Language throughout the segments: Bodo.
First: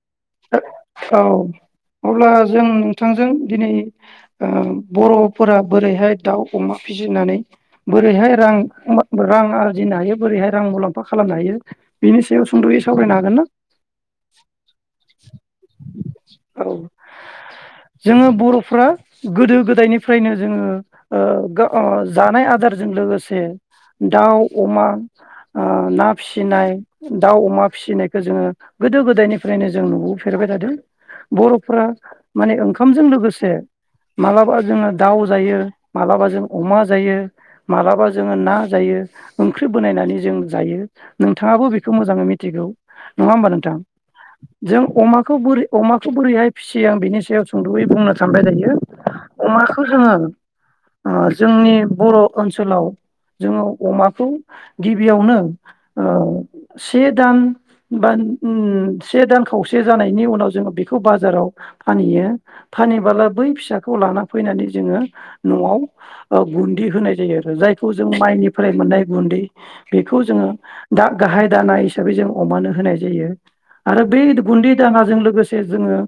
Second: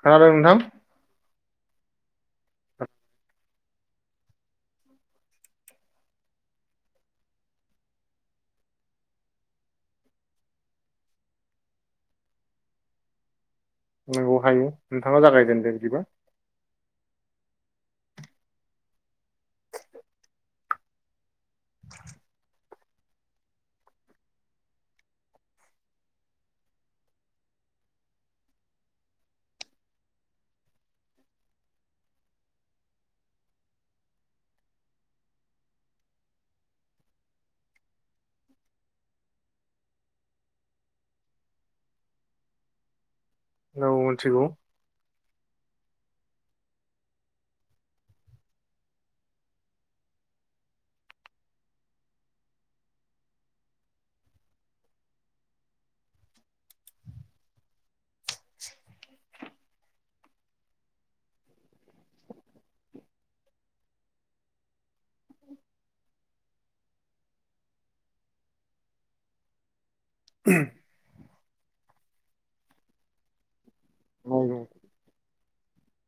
खोनादों नोंथां? औ अब्ला जों नोंथांजों दिनै ओ बर'फोरा बोरैहाय दाउ अमा फिसिनानै बोरैहाय रां रां आरजिनो हायो बोरैहाय रां मुलाम्फा खालामनो हायो बिनि सायाव सुंद'यै सावरायनो हागोन ना? नंगौ हायो। नोंथाङा जागायजेनदो बिदिबा। औ जोङो बर'फ्रा गोदो गोदायनिफ्रायनो जोङो ओ [unintelligible] जानाय आदार जों लोगोसे दाउ, अमा आ ना फिसिनाय दाउ अमा फिसिनायखो जोङो गोदो गोदायनिफ्रायनो जों नुबोफेरबाय थादों। बर' फोरा माने ओंखामजों लोगोसे मालाबा जों दाउ जायो, मालाबा जों अमा जायो, मालाबा जों ना जायो, ओंख्रि बोनायनानै जों जायो नोंथाङाबो बिखौ मोजाङै मिथिगौ। नङा ओमबा? औ मिथिगौ जों अमाखौ बोरै अमा खौ बोरैहाय फिसियो आं बिनि सायाव सुंद'यै बुंनो सानबाय दायो। अमाखौ जोङो ओ जोंनि बर' ओनसोलाव जोङो अमाखौ गिबियावनो ओ से दान बा उम से दान खावसे जानायनि उनाव जोङो बेखौ बाजाराव फानहैयो। फानहैबाला बै फिसाखौ लाना फैनानै जोङो न'आव ओ गुन्दि होनाय जायो आरो जायखौ जों माइनिफ्राय मोननाय गुन्दै बेखौ जोङो दा गाहाय दाना हिसाबै जों अमानो होनाय जायो। आरो बै गुन्दै नंगौ दानाजों लोगो जे जोङो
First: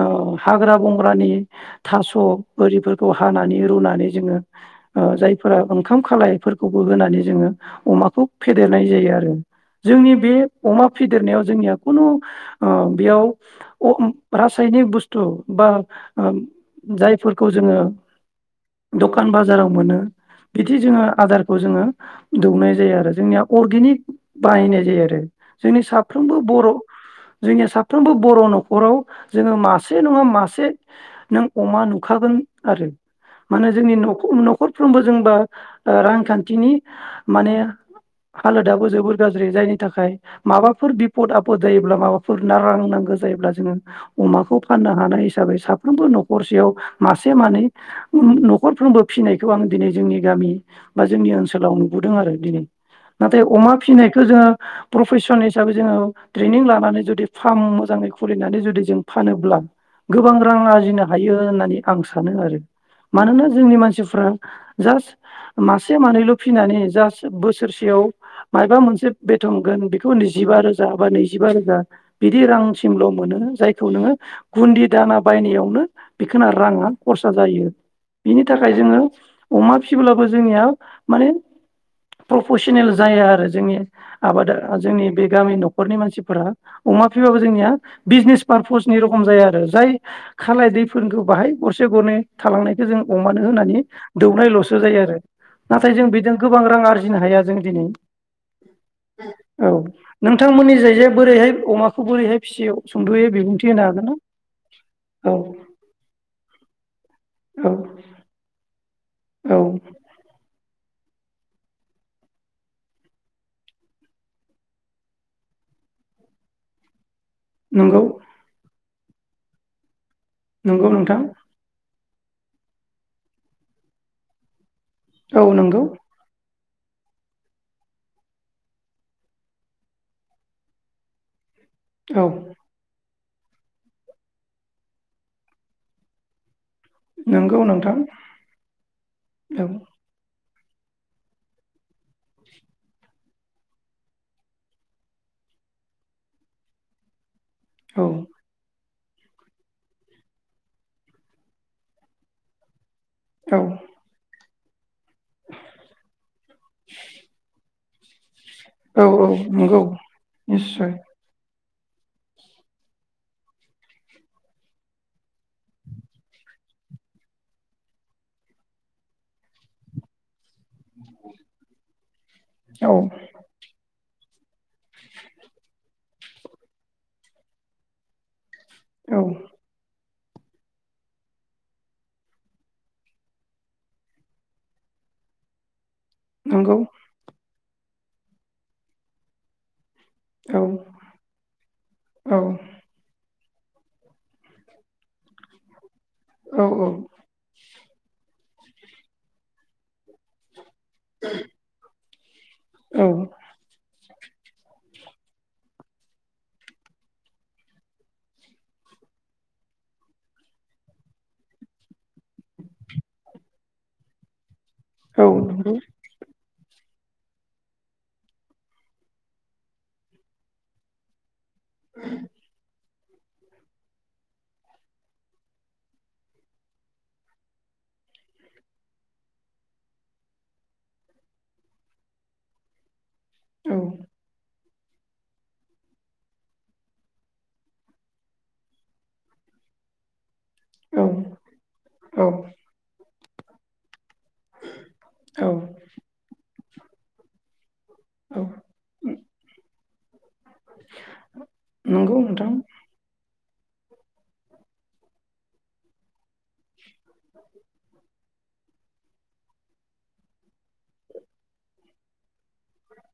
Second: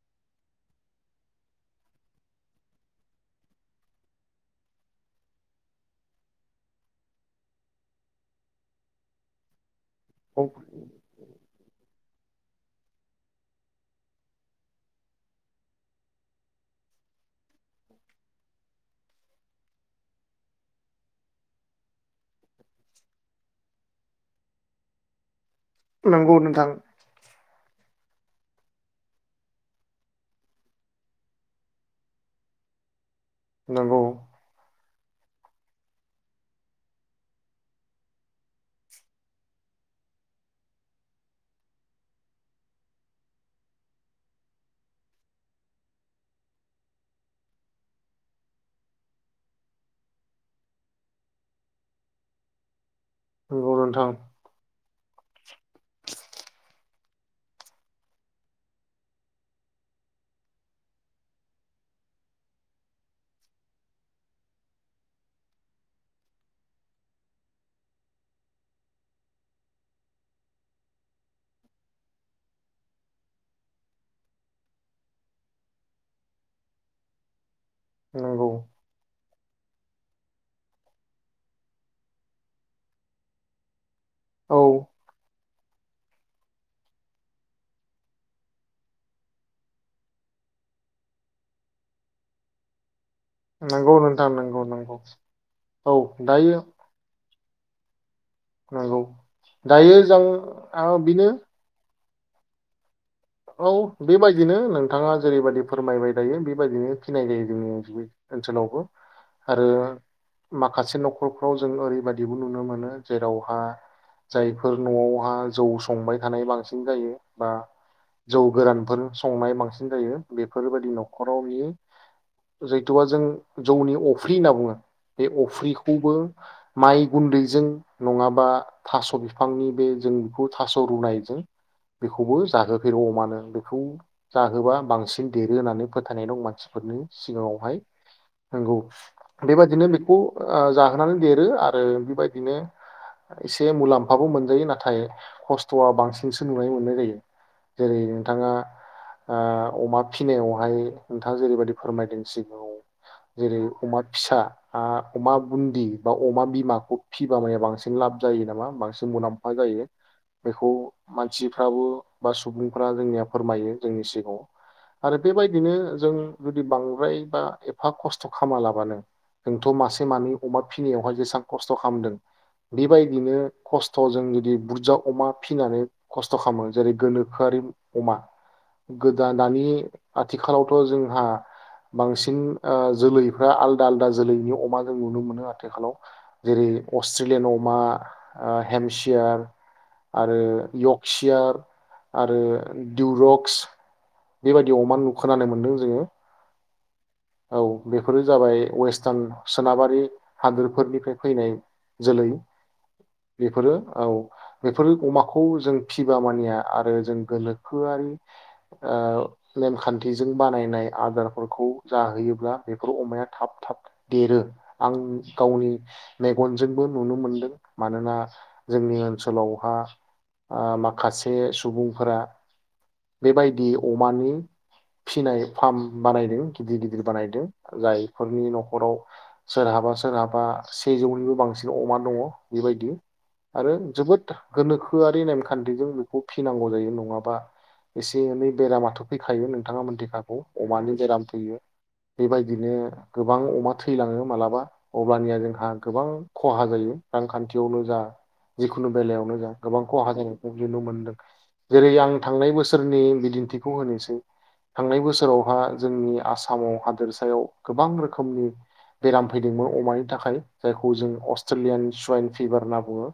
ओ हाग्रा बंग्रानि थास' बोरिफोरखौ हानानै रुनानै जोङो ओ जायफोरा ओंखाम खालायफोरखौबो होनानै जोङो अमाखौ फेदेरनाय जायो आरो जोंनि बे अमा फेदेरनायाव जोंनिया ओ बेयाव अम रासायनिक बुस्थु बा ओम जायफोरखौ जोङो दखान बाजाराव मोनो बिदि जोङो आदारखौ जोङो दौनाय जायो आरो जोंनिया अर्गेनिक बाहायनाय जायो आरो जोंनि नंगौ साफ्रोमबो नोंथां बर' जोंनिया साफ्रोमबो बर' न'खराव जोङो मासे नङा मासे नों अमा नुखागोन आरो माने जोंनि नंगौ न'ख न'खर फ्रोमबो जों बा आ रांखान्थिनि माने हालोदाबो जोबोर गाज्रि जायनि थाखाय माबाफोर बिफद आ फद जायोब्ला माबाफोर नाआं नांगो जायोब्ला जोङो अमाखौ फाननो हानाय हिसाबै साफ्रोमबो न'खरसेयाव मासे मानै उम न'खरफ्रोमबो फिसिनायखौ आं दिनै जोंनि गामि बा जोंनि ओनसोलाव नुबोदों आरो दिनै। नाथाय नंगौ अमा नोंथां फिसिनायखौ जोङो प्रफेसन हि साबै जोंङो ट्रेनिं लानानै जुदि फार्म मोजाङै खुलिनानै जुदि जों फानोब्ला गोबां रां आरजिनो हायो होननानै आं सानो आरो। मानोना जोंनि मानसिफ्रा जास्ट मासे मानैल' फिनानै जास्ट बोसोरसेयाव मायाबा मोनसे बेथनगोन बेखौ नैजिबा रोजा बा नै जिबा रोजा बिदि रांसिमल' मोनो। जायखौ नोङो गुन्दि दाना बायनायावनो बिखिना राङा खरसा जायो। बिनि नंगौ थाखाय जोङो अमा फिसिब्लाबो जोंनिया माने प्रफेसनेल जाया आरो जोंनिया। आबादा औ जोंनि बे गामि न' खरनि मोनसि फोरा अमा फिबाबो जोंनिया बिजनेस पारपसनि रखम जाया आरो जाय खालाय दैफोरखौ बाहाय गरसे गरनै थालांनायखौ जों अमानो होनानै नंगौ नोंथां नंगौ दौनायल'सो नंगौ जायो आरो नाथाय औ जों बेजों दायो गोबां रां आरजिनो हाया जों दिनै नंगौ औ दायो जों नोंथांमोननि आ जाय जे बेनो बोरैहाय अमा खौ बोरैहाय फिसियो। सुंद'यै बिबुंथि औ होनो हागोन ना बेबायदिनो नोंथाङा औ जेरैबायदि फोरमायबाय थायो बेबायदिनो। फिनाय जायो जोंनि औ बे ओनसोलावबो। औ आरो मा खासे न'खरफ्राव जों ओरैबायदिबो नुनो मोनो जेरावहा जायफोर न'आवहा जौ संबाय थानाय बांसिन जायो। बा नोंगौ। जौ गोरानफोर संनाय बांसिन जायो। बेफोर बायदि नंगौ नोंथां न'खराव नुयो। जैथुबा जों जौनि अफ्रि होनना बुङो। बे औ नंगौ अफ्रिखौबो माइ गुन्दैजों नङाबा थास' बिफांनि बे जों बेखौ थास' रुनायजों। औ बेखौबो जाहो। औअमानो बेखौ जाहोबा बांसिन देरो होननानै फोथायनाय दं मानसि। फोरनो नंगौ सिगाङावहाय नोंथां नंगौ औ बेबादिनो बेखौ ओ जाहोनानै देरो आरो बेबायदिनो एसे मुलाम्फाबो मोनजायो नाथाय खस्थ'आ बांसिनसो नुनानै मोननाय जायो। जेरै औ नोंथाङा ओ अमा फिसिनायावहाय नोंथाङा जेरैबायदि फोरमायदों सिगाङाव। जेरै औ अमा फिसा आ अमा बुन्दि बा अमा बिमाखौ फिबा माया बांसिन लाब जायो नामा औ बांसिन मुलाम्फा नंगौ जायो बेखौ निस्सय मानसि थाबो बा सु सुबुंफ्रा जोंनिया फोरमायो जोंनि सिगाङाव आरो बेबायदिनो जों जुदि बांद्राय बा एफा खस्थ' खालामालाबानो जोंथ' मासे मानै अमा फिसिनायावहाय जेसेबां खस्थ' खालामदों औ बेबायदिनो खस थ' जों जुदि बुरजा अमा फिनानै खस्थ' खालामो जेरै गोनो खोआरि अमा औ गोदान दानि आथिखालावथ' जोंहा बांसिन ओ जोलैफ्रा आलदा आलदा जोलैनि अमा जों नुनो मोनो आथिखालाव जेरै नंगौ अस्ट्रेलियान अ मा हेमसियार आरो औ यक्सियार आरो औ दियु अक्स बेबायदि अमा नुखोनानै मोनदों जोङो औ औ औ बेफोरो जाबाय वेस्टार्न सोनाबारि हादर फोरनिफ्राय फैनाय जोलै बेफोरो औ बे बेफोरो अमाखौ जों फिबा मानिया आरो जों गलोखोआरि ओ नेमखान्थिजों बानायनाय आदारफोरखौ जाहैयोब्ला बेफोर अमाया थाब थाब देरो आं औ गावनि मे गनजोंबो नुनो मोनदों मानोना जोंनि ओनसोलावहा ओ माखासे से सुबुंफोरा बेबायदि अमानि फिनाय फार्म बानायदों गिदिर गिदिर बानायदों जायफोरनि न'खराव सोरहाबा सोरहाबा सेजौनिबो बांसिन अमा दङ बिबायदि आरो जोबोद गोनोखोआरि नेमखान्थिजों बेखौ फिनांगौ जायो नङाबा एसे एनै बेरामाथ' फैखायो नोंथाङा मोनथिखागौ अमानि बेराम नंगौ थैयो औ बेबायदिनो गोबां अमा थैलाङो मालाबा अब्लानिया औ जोंहा गोबां खहा जायो रांखानथि बेयावनो जा औ जिखुनु बेलायावनो जा गोबां खहा जादों नुनो मोनदों जेरै आं नंगौ थांनाय नोंथां बोसोरनि बिदिन्थिखौ खौ होनोसै थांनाय बोसोरावहा जोंनि आसामावहा दोरसायाव गोबां रोखोमनि बेराम फैदोंमोन अमानि थाखाय जायखौ जों अस्ट्रेलियान सुवाइन फिभार होनना बुङो।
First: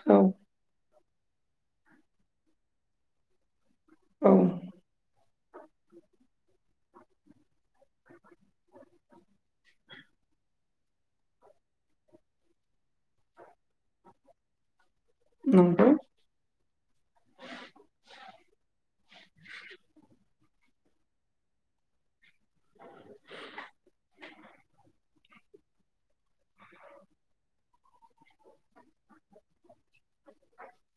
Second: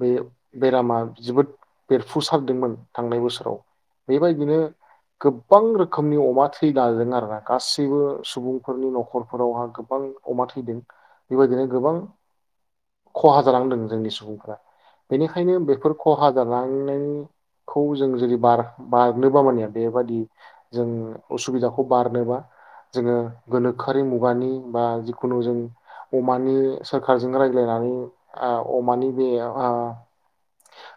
बे औ बेरामा जोबोद बेरफुसारदोंमोन थांनाय बोसोराव औ बेबायदिनो गोबां रोखोमनि अमा थै लादों आरोना गासैबो सुबुंफोरनि न'खरफोरावहा गोबां अमा थैदों बेबायदिनो गोबां खहा जानांदों जोंनि सुबुं फोरा बेनिखायनो नंगौ बेफोर खहा जालांनायनिखौ जों जुदि बारा बारनो माने बेबादि जों उसुबिदाखौ बारनोबा जोङो गोनोखोआरि मुगानि बा खुनु जों अमानि सोरखारजों रायज्लायनानै ओ अमानि बे ओ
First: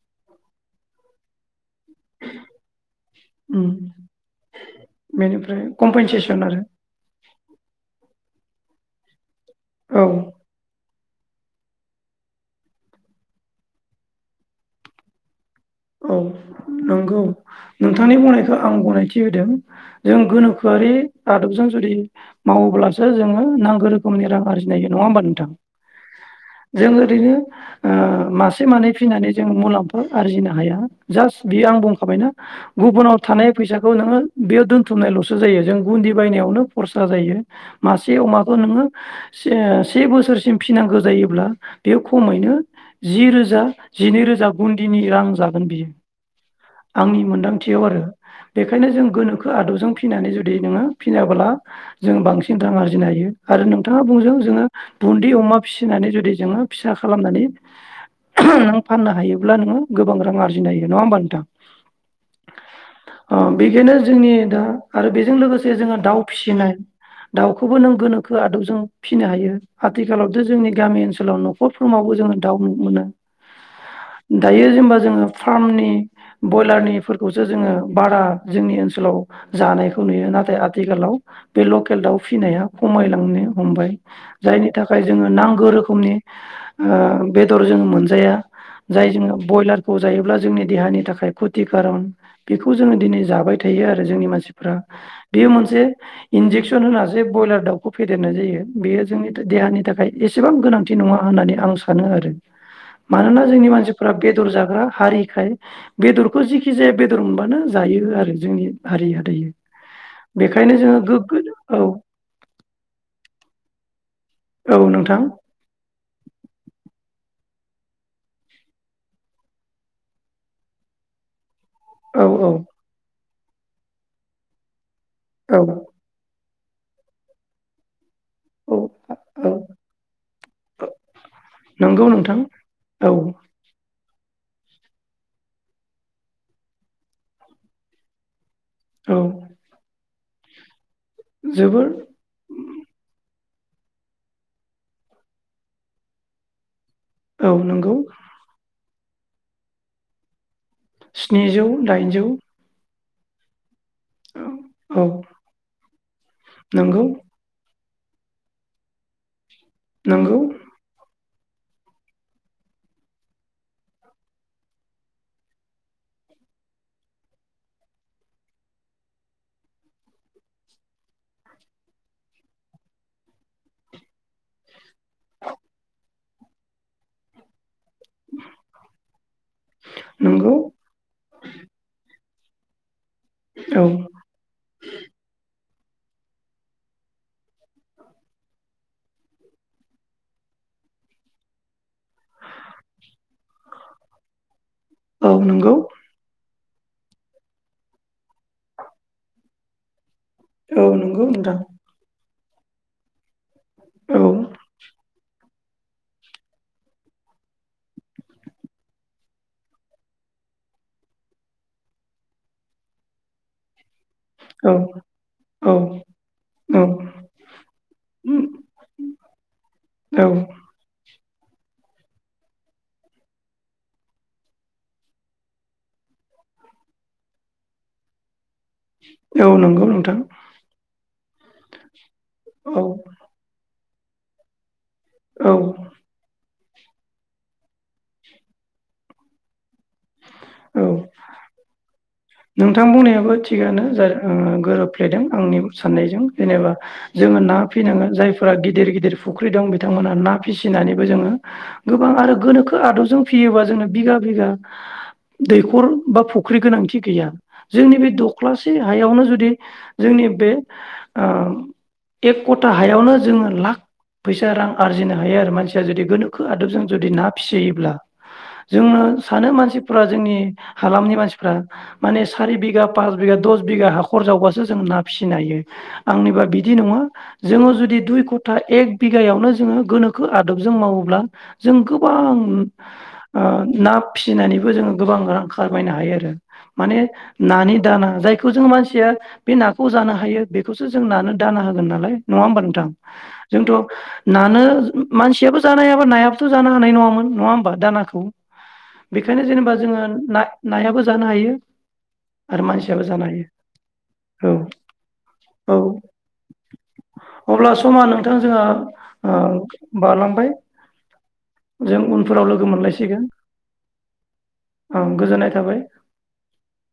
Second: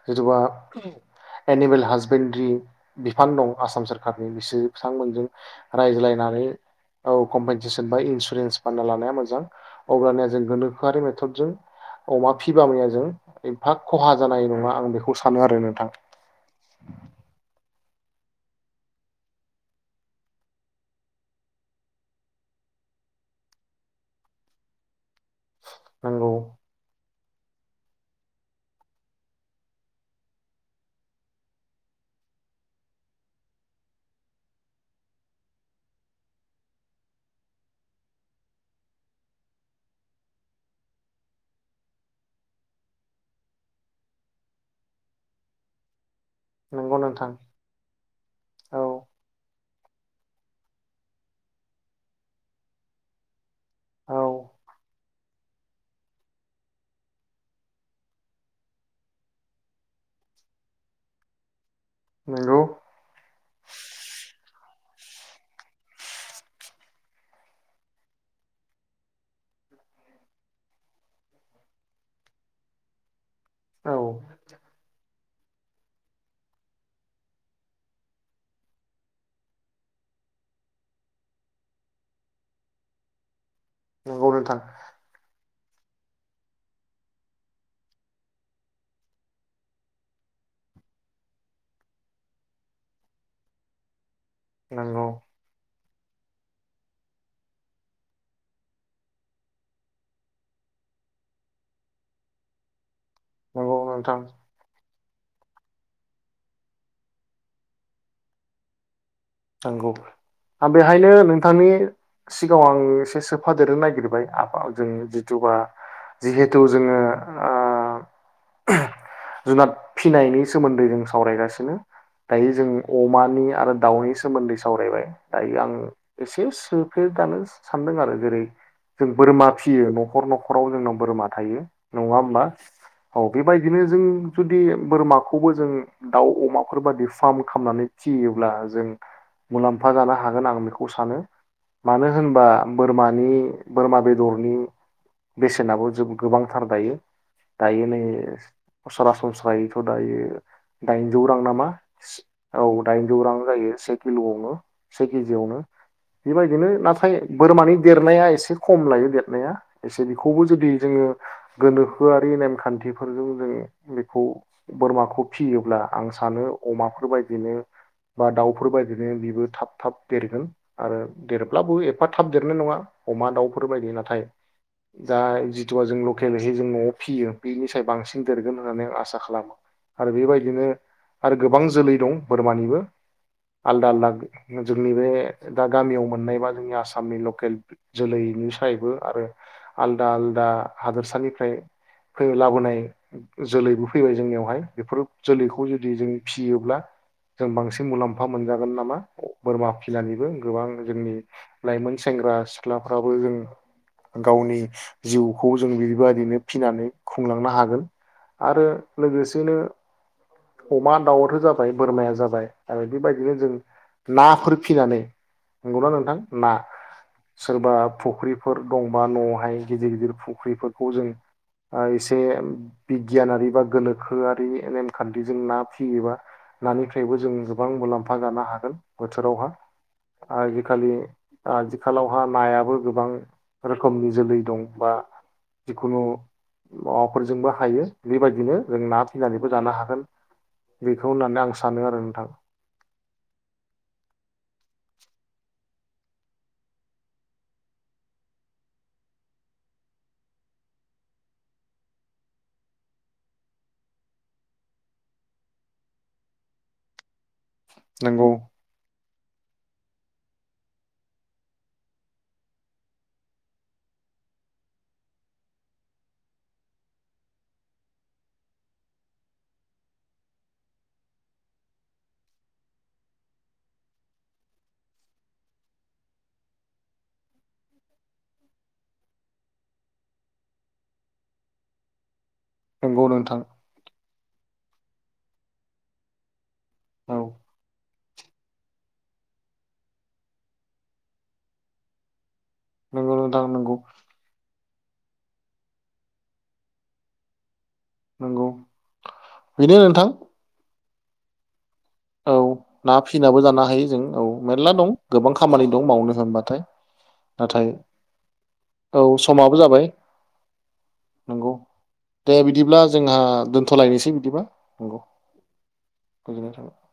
जेरेबा एनिमेल हासबेन्ड्रि बिफान दं उम आसाम सोरखारनि बिसोर बिथांमोनजों बेनिफ्राय कम्पेनसेसन रायज्लायनानै आरो औ। कमपेनसेसन बा इन्सुरेन्स बानायना लानाया मोजां औ अब्लानिया जों गोनोखोआरि मे थद जों अमा फिबा जों एफा खहा जानाय नङा आं बेखौ सानो आरो नों औ नंगौ नोंथांनि बुंनायखौ आं गनायथि होदों जों गोनोखोआरि आदबजों जुदि मावोब्लासो जोङो नांगौ रोखोमनि रां आरजिनायो नङा होमबा नोंथां। नंगौ जों ओरैनो ओ मासे मानै फिनानै जोंङो मुलाम्फा आरजिनानै हाया जास बेयो आं बुंखाबायना गुबुनाव थानाय फैसाखौ नोङो बेयाव दोनथुमनायल'सो जायो जों गुन्दि बायनायावनो खरसा जायो मासे अमाखौ नोङो से से बोसोरसिम फिसिनांगौ जायोब्ला बेयो खमैनो जि रोजा जिनै रोजा गुन्दिनि रां जागोन बियो नंगौ आंनि नोंथां मोनदांथियाव आरो औ बेनिखायनो जों गोनोखो आदबजों फिनानै जुदि नोङो फिनाब्ला जों बांसिन रां आरजिनो हायो आरो नोंथाङा औ बुंजों जोङो बुन्दि अमा फिसिनानै जुदि जोङो फिसा खालामनानै फाननो हायोब्ला नोङो गोबां रां आरजिनो हायो नङा होमबा नोंथां। नंगौ ओ बेखायनो जोंनि दा आरो बेजों लोगोसे जोङो दाउ फिसिनाय दाउखौबो नों गोनोखो आदबजों फिसिनो हायो आथिखालावथ' जोंनि गामि ओनसोलाव न'खरफ्रोमावबो जोङो दाउ मोनो औ दायो जेनेबा जोङो फार्मनि ब्रयलारनिफोरखौसो जोङो बारा जोंनि ओनसोलाव जानायखौ नुयो नाथाय आथिखालाव बे लकेल दाउ फिसिनाया खमायलांनो हमबाय नंगौ नोंथां जायनि थाखाय जोङो नांगौ रोखोम खमनि ओ बेदर जों मोनजाया जाय जों बयलार खौ जायोब्ला जोंनि देहानि थाखाय खति खारन बेखौ जोङो दिनै जाबाय थायो आरो जोंनि मानसि मानसिफ्रा नंगौ बेयो मोनसे इन्जेकसन होन जो ब्रयलार दाउखौ फेदेरनाय जायो बेयो जोंनि देहानि थाखाय एसेबां गोनांथि नङा होननानै आं सानो आरो मानोना जोंनि नंगौ मानसिफोरा नोंथां बेदर जाग हारिखाय बेदरखौ जखि जाया बेदर मोनबानो जायो आरो जोंनि हारिया नंगौबो आं बेहायनो नोंथांनि औ सिगाङाव आं एसे सोफादेरनो नागिरबाय आब औ जों नोंथां जिथुबा जिहेथु जोङो आ जुनाद फिनायनि सोमोन्दै जों सावरायगासिनो। औ औ दायो जों अमानि आरो दाउनि सोमोन्दै सावरायबाय दायो औ आं एसेउस सफेर दानो सानदों आरो [unintelligible] जेरै औ जों बोरमा औ फिसियो न'खर न'खराव जोंनाव बोरमा थायो नङा नंगौ नोंथां होमबा औ बेबायदिनो जों जुदि बोरमाखौबो जों दाउ अमाफोर बादि फार्म खालामनानै फियोब्ला जों औ मुलाम्फा जानो हागोन आं बेखौ सानो जोबोर मानो होनबा बोरमानि बोरमा बेदरनि बेसेनाबो जों गोबांथार दायो औ नंगौ थायोनो [unintelligible] सारासनस्रायैथ दायो [inaudible] दाइनजौ रां स्निजौ नामा दाइनजौ औ [unintelligible] दाइनजौ रां जायो [inaudible] किल'आवनो औ से केजियावनो बेबायदिनो नंगौ नाथाय बोरमानि देरनाया एसे खम लायो देरनाया एसे नंगौ बेखौबो जुदि जोङो गोनोखोआरि नेमखान्थिफोरजों जों बेखौ बोरमाखौ फियोब्ला आं सानो अमाफोर बदिनो बा दाउ [inaudible] बेफोरबादिनो बेबो थाब थाब देरगोन आरो देरब्लाबो एफा थाब देरनाय नङा अमा दाउफोर बाय नाथाय दा जेथु लकेलयै न'वाव फिसियो बिनि साय बांसिन देरगोन होननानै आं आसा खालामो आरो नंगौ बेबायदिनो आरो गोबां जोलै दं [unintelligible] बोरमानिबो औ आलदा आलदा जोंनि बे [unintelligible] दा गामियाव मोननायबा जोंनि आसामनि लकेल जोलैनिफ्रायबो आरो आलदा आलदा हादोरसानिफ्राय लाबोनाय जोलैबो फैबाय जोंनियावहाय बेफोर औ जोलैखौ नंगौ जुदि जों फ [inaudible] फियोब्ला जों बांसिन मुलाम्फा [unintelligible] मफा मोनजागोन नामा [unintelligible] बोरमा फिसिनानैबो गोबां औ जोंनि नंगौ नोंथां लाइमोन सेंग्रा [inaudible] सिख्लाफ्राबो जों औ गावनि जिउ खौ जों बेबायदिनो फिसिनानै खुंलांनो हागोन आरो लोगोसेनो अमा दाउआथ' जाबाय बोरमाया जाबाय आरो बेबायदिनो जों नाफोर औ फिनानै औ नंगौना नोंथां ना औ सोरबा फुख्रिफोर दंबा न'आवहाय गिदिर गिदिर फुख्रिफोरखौ जों एसे बिगियानारि बा गोनोखोआरि नेमखान्थि जों ना फियोबा नानिफ्रायबो जों गोबां मुलाम्फा जानो हागोन बोथोरावहा औ नंगौ नोंथां आजिखालि आथिखालावहा नायाबो औ गोबां रोखोमनि जोलै दं बा औ जिखुनु माबाफोरजोंबो हायो बेबायदिनो जों ना फिसिनानैबो जानो हागोन औ बेखौ होननानै आं सानो आरो नोंथां नोंथां बुंनायाबो थिगानो जाय ओ गोरोब थाय दों आंनि साननायजों जेनेबा जोङो ना फिनांगोन जायफोरा गिदिर गिदिर फुख्रि दं बिथांमोनहा ना फिसिनानैबो जोङो गोबां आरो गोनोखो आदबजों फियोबा जोंनो बिघा बिगा दैखर बा फुख्रि गोनांथि गैया। जोंनि बे नंगौ दख्लासे हायावनो जुद दि जोंनि बे ओ एक कथा हायावनो जोङो लाख फैसा रां आरजिनो हायो आरो। मानसिया जुदि गोनोखो आदबजों जुदि ना फिसियोब्ला जोंनो सानो मानसि फोरा जोंनि हालामनि मानसिफ्रा माने सारि बिगा पास बिगा दस बिगा हाखर जावबासो जों ना फिसिनो हायो। आंनिबा बिदि नङा जोङो जुदि दुइ खथा एक बिगायावनो जोङो गोनोखो आदबजों मावोब्ला जों गोबां उम नंगौ नोंथां ओ ना फिसिनानै बो जोङो गोबां रां खारमायनो हायो आरो। माने औ नानि दाना जायखौ जों मानसिया बे नाखौ जानो हायो। बेखौसो जों नानो दाना होगोन नालाय। नङा होमबा नोंथां? नंगौ नोंथां जोंथ' नंगौ नानो मानसियाबो जानो हायाबा नायाबोथ' जानो हानाय नङामोन नङा होमबा? दानाखौ नंगौ बे खायनो जेनेबा बेनो जोङो नोंथां ना नायाबो जानो हायो। औ ना फिनाबो जानो हायो। जों औ मेरला दं गोबां खामानि औ दं मावनो होनबाथाय। नाथाय अब्ला समा नोंथां जोंहा औ ओ समाबो जाबाय बारलांबाय नंगौ जों दे उनफोराव लोगो बिदिब्ला जोंहा मोनलायसिगोन दोनथ'लायनोसै दिबा नंगौ ओं गोजोननाय थाबाय गोजोननाय थाबाय।